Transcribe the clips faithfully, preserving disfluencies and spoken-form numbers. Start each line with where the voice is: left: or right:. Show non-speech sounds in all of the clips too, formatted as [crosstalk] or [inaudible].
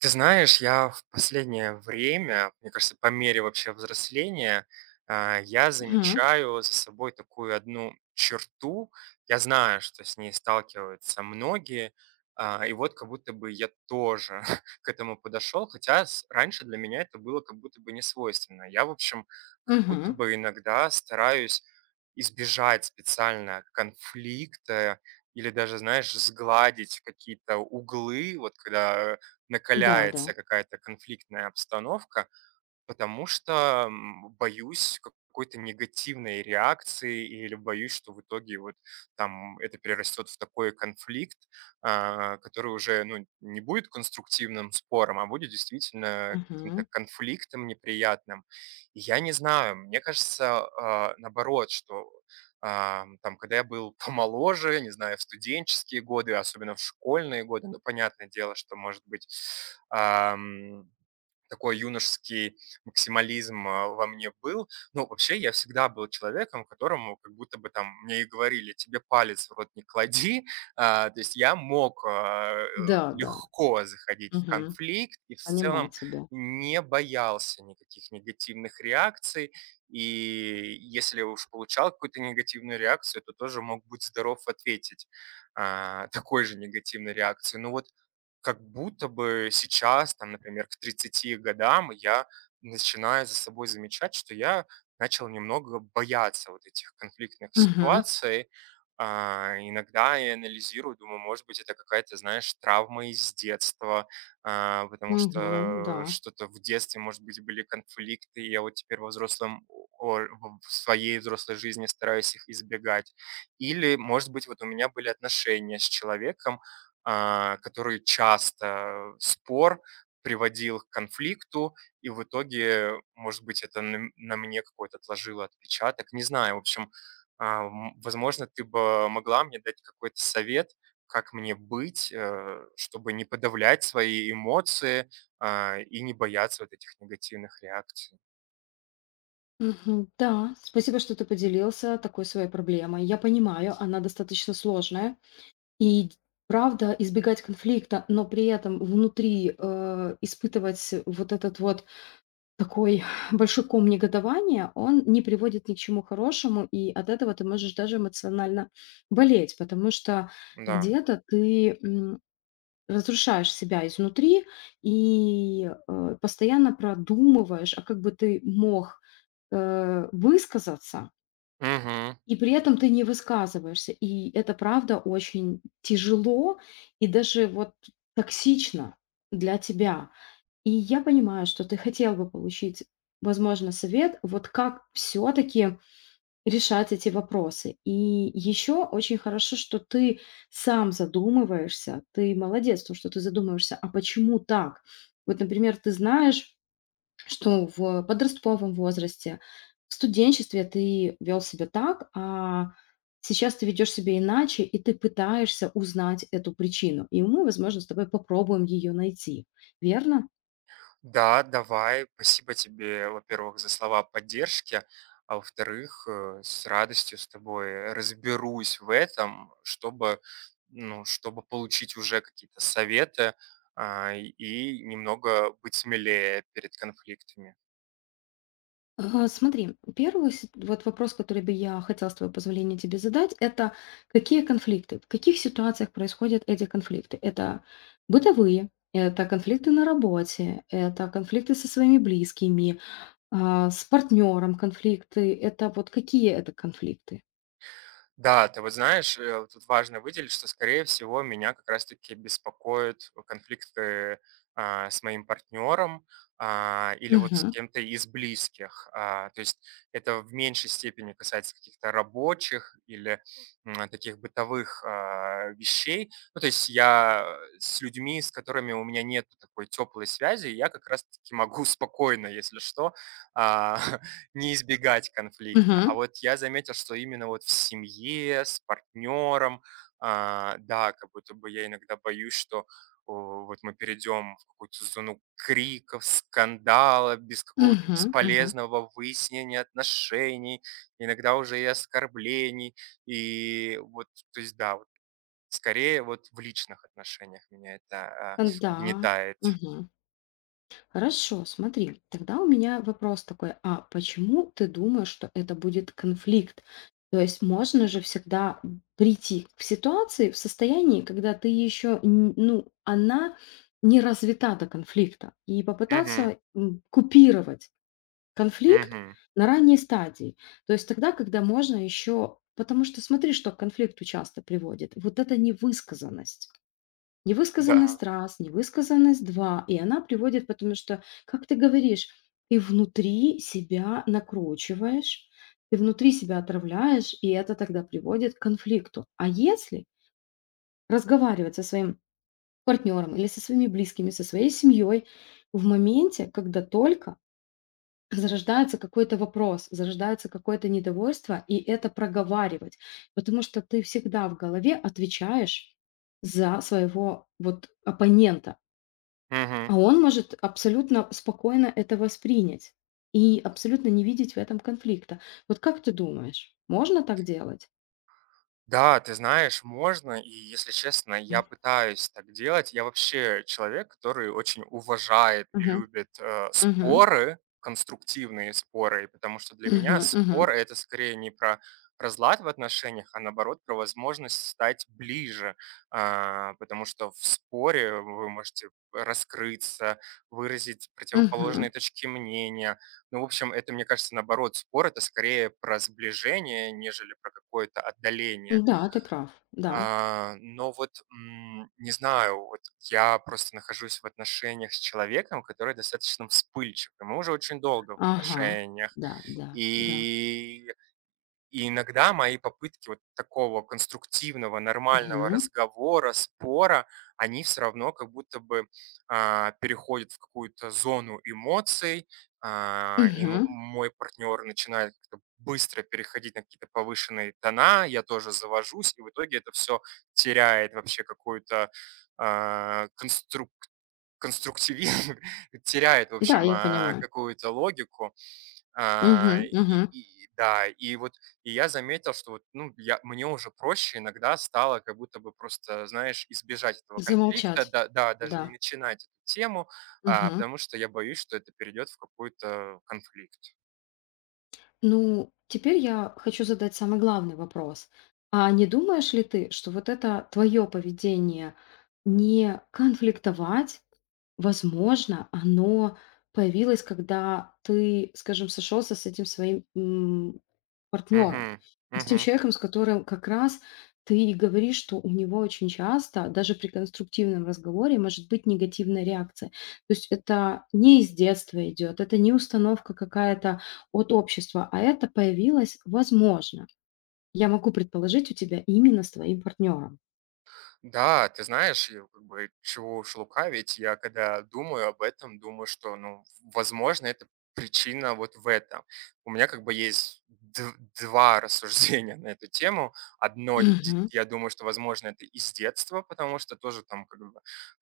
right: Ты знаешь, я в последнее время, мне кажется, по мере вообще взросления, а, я
left: Мгм,
right: замечаю за собой такую одну черту. Я знаю, что с ней сталкиваются многие, а, и вот как будто бы я тоже [laughs] к этому подошел, хотя с- раньше для меня это было как будто бы не свойственно. Я, в общем, как будто
left: мгм.
right: бы иногда стараюсь избежать специально конфликта или даже, знаешь, сгладить какие-то углы, вот когда э,
left: Да, да.
right: накаляется какая-то конфликтная обстановка. Потому что, м, боюсь какой-то негативной реакции или боюсь, что в итоге вот там это перерастет в такой конфликт, а, который уже, ну, не будет конструктивным спором, а будет действительно
left: Мгм.
right: каким-то конфликтом неприятным. И я не знаю, мне кажется, а, наоборот, что, ам, там, когда я был [laughs] помоложе, не знаю, в студенческие годы, особенно в школьные годы, ну, понятное дело, что, может быть, ам, такой юношеский максимализм, а, во мне был. Ну, вообще, я всегда был человеком, которому как будто бы там мне и говорили: "Тебе палец в рот не клади". [laughs] А, то есть я мог, а, э,
left: Да, да.
right: легко заходить в
left: Мгм.
right: конфликт и в
left: Понимаю
right: целом
left: тебя.
right: не боялся никаких негативных реакций. И если уж получал какую-то негативную реакцию, то тоже мог быть здоров ответить, а, такой же негативной реакции. Ну вот как будто бы сейчас, там, например, к тридцати годам я начинаю за собой замечать, что я начал немного бояться вот этих конфликтных
left: Мгм,
right: ситуаций. А, иногда я анализирую, думаю, может быть, это какая-то, знаешь, травма из детства, а, потому
left: мгм. Ну да.
right: что что-то в детстве, может быть, были конфликты, и я вот теперь во взрослом, о- в своей взрослой жизни стараюсь их избегать. Или, может быть, вот у меня были отношения с человеком, а, который часто спор приводил к конфликту, и в итоге, может быть, это на на мне какой-то отложило отпечаток, не знаю. В общем, а, м, возможно, ты бы могла мне дать какой-то совет, как мне быть, э, чтобы не подавлять свои эмоции, а, и не бояться вот этих негативных реакций.
left: Мгм. Да, спасибо, что ты поделился такой своей проблемой. Я понимаю, она достаточно сложная. И правда, избегать конфликта, но при этом внутри э, испытывать вот этот вот такой [laughs] [sighs] большой ком негодования, он не приводит ни к чему хорошему, и от этого ты можешь даже эмоционально болеть, потому что
right: Да.
left: где-то ты разрушаешь себя изнутри и, э, постоянно продумываешь, а как бы ты мог, э, высказаться,
right: Мгм.
left: и при этом ты не высказываешься. И это правда очень тяжело и даже вот токсично для тебя. И я понимаю, что ты хотел бы получить, возможно, совет, вот как все таки решать эти вопросы. И еще очень хорошо, что ты сам задумываешься, ты молодец, то, что ты задумываешься, а почему так? Вот, например, ты знаешь, что в подростковом возрасте, в студенчестве ты вел себя так, а сейчас ты ведешь себя иначе, и ты пытаешься узнать эту причину. И мы, возможно, с тобой попробуем ее найти. Верно?
right: Да, давай. Спасибо тебе, во-первых, за слова поддержки, а во-вторых, э, с радостью с тобой разберусь в этом, чтобы, ну, чтобы получить уже какие-то советы, а, и и немного быть смелее перед конфликтами.
left: Ага, смотри, первый си- вот вопрос, который бы я хотела с твоего позволения тебе задать, это какие конфликты, в каких ситуациях происходят эти конфликты? Это бытовые, это конфликты на работе, это конфликты со своими близкими, а, с партнером конфликты, это вот какие это конфликты?
right: Да, ты вот знаешь, э, вот тут важно выделить, что, скорее всего, меня как раз-таки беспокоят конфликты а, с моим партнером а, или вот с
left: Мгм.
right: кем-то из близких. А, то есть это в меньшей степени касается каких-то рабочих или м, таких бытовых а, вещей. Ну, то есть я с людьми, с которыми у меня нет такой теплой связи, я как раз-таки могу [laughs] спокойно, если что, а, не избегать конфликта. А
left: Мгм.
right: вот я заметил, что именно вот в семье, с партнером, а, да, как будто бы я иногда боюсь, что о, вот мы перейдем в какую-то зону криков, скандала, без какого-то
left: Мгм. Мгм.
right: бесполезного выяснения отношений, иногда уже и оскорблений. И вот, то есть, да, вот скорее вот в личных отношениях меня это а,
left: Э, Да.
right: угнетает.
left: Мгм. Хорошо, смотри, тогда у меня вопрос такой, а почему ты думаешь, что это будет конфликт? То есть можно же всегда прийти к ситуации в состоянии, когда ты еще, ну, она не развита до конфликта, и
right: Мгм.
left: попытаться м, купировать конфликт
right: Мгм.
left: на ранней стадии. То есть тогда, когда можно еще, потому что смотри, что к конфликту часто приводит, вот эта невысказанность.
right: Да.
left: Невысказанность- раз, невысказанность- два. И она приводит, потому что, как ты говоришь, ты внутри себя накручиваешь, ты внутри себя отравляешь, и это тогда приводит к конфликту. А если разговаривать со своим партнером или со своими близкими, со своей семьей в моменте, когда только зарождается какой-то вопрос, зарождается какое-то недовольство, и это проговаривать, потому что ты всегда в голове отвечаешь за своего вот оппонента,
right: Мгм.
left: а он может абсолютно спокойно это воспринять и абсолютно не видеть в этом конфликта. Вот как ты думаешь, можно так делать?
right: Да, ты знаешь, можно, и если честно, я пытаюсь так делать. Я вообще человек, который очень уважает и
left: Мгм.
right: любит э,
left: Мгм.
right: споры, конструктивные споры, потому что для
left: Мгм.
right: меня спор
left: Мгм.
right: это скорее не про разлад в отношениях, а наоборот про возможность стать ближе, А, потому что в споре вы можете раскрыться, выразить противоположные
left: Мгм.
right: точки мнения, ну, в общем, это, мне кажется, наоборот, спор это скорее про сближение, нежели про какое-то отдаление.
left: Да, ты прав. Да.
right: А, но вот, м, не знаю, вот я просто нахожусь в отношениях с человеком, который достаточно вспыльчив, и мы уже очень долго в
left: Ага.
right: отношениях.
left: Да, да, да.
right: И и иногда мои попытки вот такого конструктивного, нормального
left: Мгм.
right: разговора, спора, они все равно как будто бы, а, переходят в какую-то зону эмоций, а, и м
left: Мгм.
right: мой партнер начинает как-то быстро переходить на какие-то повышенные тона, я тоже завожусь, и в итоге это все теряет вообще какую-то, а, конструк конструктивизм, [laughs] теряет, в
left: Да,
right: общем,
left: я
right: а,
left: понимаю.
right: какую-то логику. А,
left: Мгм.
right: и
left: Мгм.
right: и да, и вот и я заметил, что вот, ну, я мне уже проще иногда стало как будто бы просто, знаешь, избежать этого конфликта,
left: Замолчать.
right: да, да, даже не
left: Да.
right: начинать эту тему, а,
left: Мгм.
right: потому что я боюсь, что это перейдет в какой-то конфликт.
left: Ну, теперь я хочу задать самый главный вопрос. А не думаешь ли ты, что вот это твое поведение не конфликтовать, возможно, оно появилось, когда ты, скажем, сошелся с этим своим м, партнером,
right: Мгм.
left: с тем
right: Мгм.
left: человеком, с которым как раз ты и говоришь, что у него очень часто, даже при конструктивном разговоре, может быть негативная реакция. То есть это не из детства идет, это не установка какая-то от общества, а это появилось, возможно, я могу предположить, у тебя именно с твоим партнером.
right: Да, ты знаешь, я как бы чего уж лукавить, я когда думаю об этом, думаю, что, ну, возможно, это причина вот в этом. У меня как бы есть д- два [laughs] рассуждения на эту тему. Одно, д-
left: Мгм.
right: я думаю, что, возможно, это из детства, потому что тоже там как бы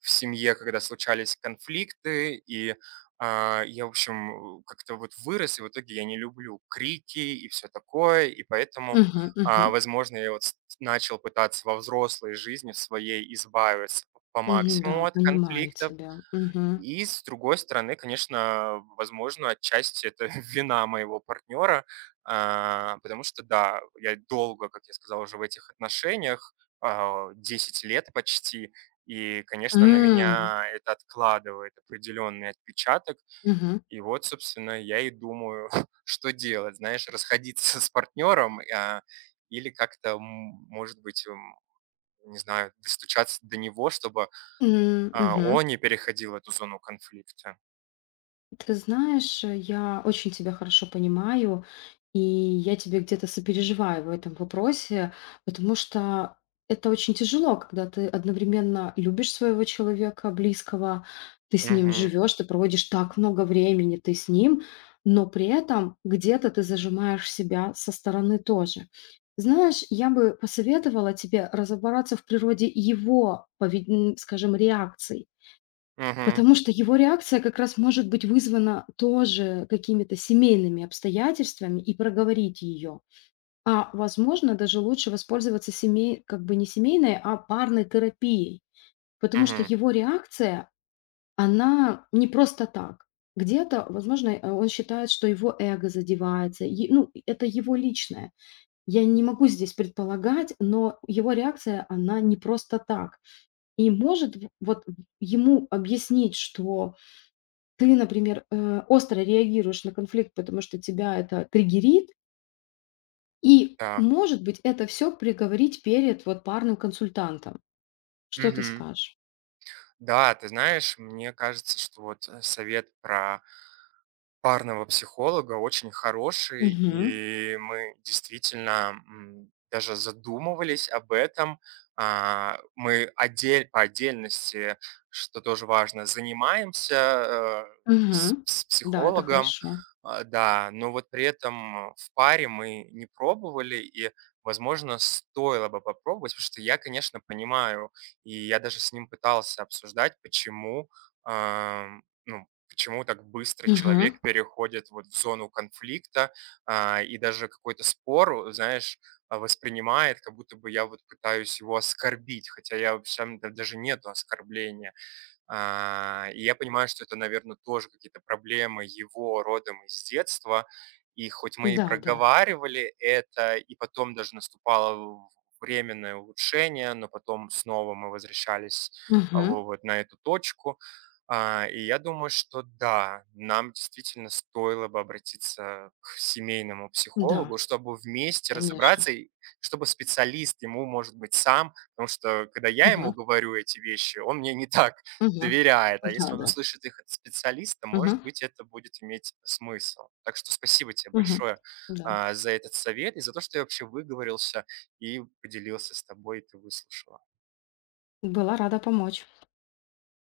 right: в семье, когда случались конфликты, и а, я, в общем, как-то вот вырос, и в итоге я не люблю крики и все такое, и поэтому
left: Мгм.
right: а,
left: Мгм.
right: возможно, я вот с начал пытаться во взрослой жизни в своей избавиться по
left: Мгм. Да,
right: максимуму от
left: понимаю
right: конфликтов.
left: тебя. Мгм.
right: И, с другой стороны, конечно, возможно, отчасти это [laughs] вина моего партнера, а, потому что, да, я долго, как я сказал, уже в этих отношениях, а, десять лет почти, и, конечно, на
left: М.
right: меня это откладывает определенный отпечаток.
left: Мгм.
right: И вот, собственно, я и думаю, [laughs] что делать, знаешь, расходиться с партнером, а, или как-то, м, может быть, м, не знаю, достучаться до него, чтобы,
left: М.
right: а,
left: Мгм.
right: он не переходил эту зону конфликта.
left: Ты знаешь, э, я очень тебя хорошо понимаю, и я тебе где-то сопереживаю в этом вопросе, потому что это очень тяжело, когда ты одновременно любишь своего человека близкого, ты с ним
right: Мгм.
left: живешь, ты проводишь так много времени, ты с ним, но при этом где-то ты зажимаешь себя со стороны тоже. Знаешь, я бы посоветовала тебе разобраться в природе его, повед- м, скажем, реакций.
right: Мгм.
left: Потому что его реакция как раз может быть вызвана тоже какими-то семейными обстоятельствами и проговорить ее. А возможно, даже лучше воспользоваться семей, как бы не семейной, а парной терапией. Потому что
right: Мгм.
left: его реакция, она не просто так. Где-то, возможно, э, он считает, что его эго задевается. е- Ну, это его личное. Я не могу здесь предполагать, но его реакция, она не просто так. И может в- вот ему объяснить, что ты, например, э, остро реагируешь на конфликт, потому что тебя это триггерит, и,
right: Да.
left: может быть, это все приговорить перед вот парным консультантом. Что ты
right: Мгм.
left: скажешь?
right: Да, ты знаешь, мне кажется, что вот, э, совет про парного психолога очень хороший,
left: Мгм.
right: и мы действительно, м, даже задумывались об этом. А, мы отдель по отдельности, что тоже важно, занимаемся, э, с
left: Мгм.
right: с
left: Да, это
right: психологом,
left: хорошо.
right: а, да, но вот при этом в паре мы не пробовали, и, возможно, стоило бы попробовать, потому что я, конечно, понимаю, и я даже с ним пытался обсуждать, почему, ам, ну, почему так быстро
left: Мгм.
right: человек переходит вот в зону конфликта а, и даже какой-то спор, знаешь, а, воспринимает, как будто бы я вот пытаюсь его оскорбить, хотя я вообще даже нету оскорбления. А, и я понимаю, что это, наверное, тоже какие-то проблемы его родом из детства. И хоть мы и
left: Да, да.
right: проговаривали это, и потом даже наступало временное улучшение, но потом снова мы возвращались а,
left: Мгм.
right: во- вот на эту точку. А, И я думаю, что да, нам действительно стоило бы обратиться к семейному
left: Да,
right: психологу, чтобы вместе
left: конечно.
right: разобраться, и чтобы специалист ему, может быть, сам, потому что когда я
left: Мгм.
right: ему говорю эти вещи, он мне не [laughs] так
left: Мгм.
right: доверяет, а
left: Да,
right: если он
left: да.
right: услышит их от специалиста, может
left: Мгм.
right: быть, это будет иметь смысл. Так что спасибо тебе
left: Мгм.
right: большое,
left: Да.
right: а, за этот совет и за то, что я вообще выговорился и поделился с тобой, и ты выслушала.
left: Была рада помочь.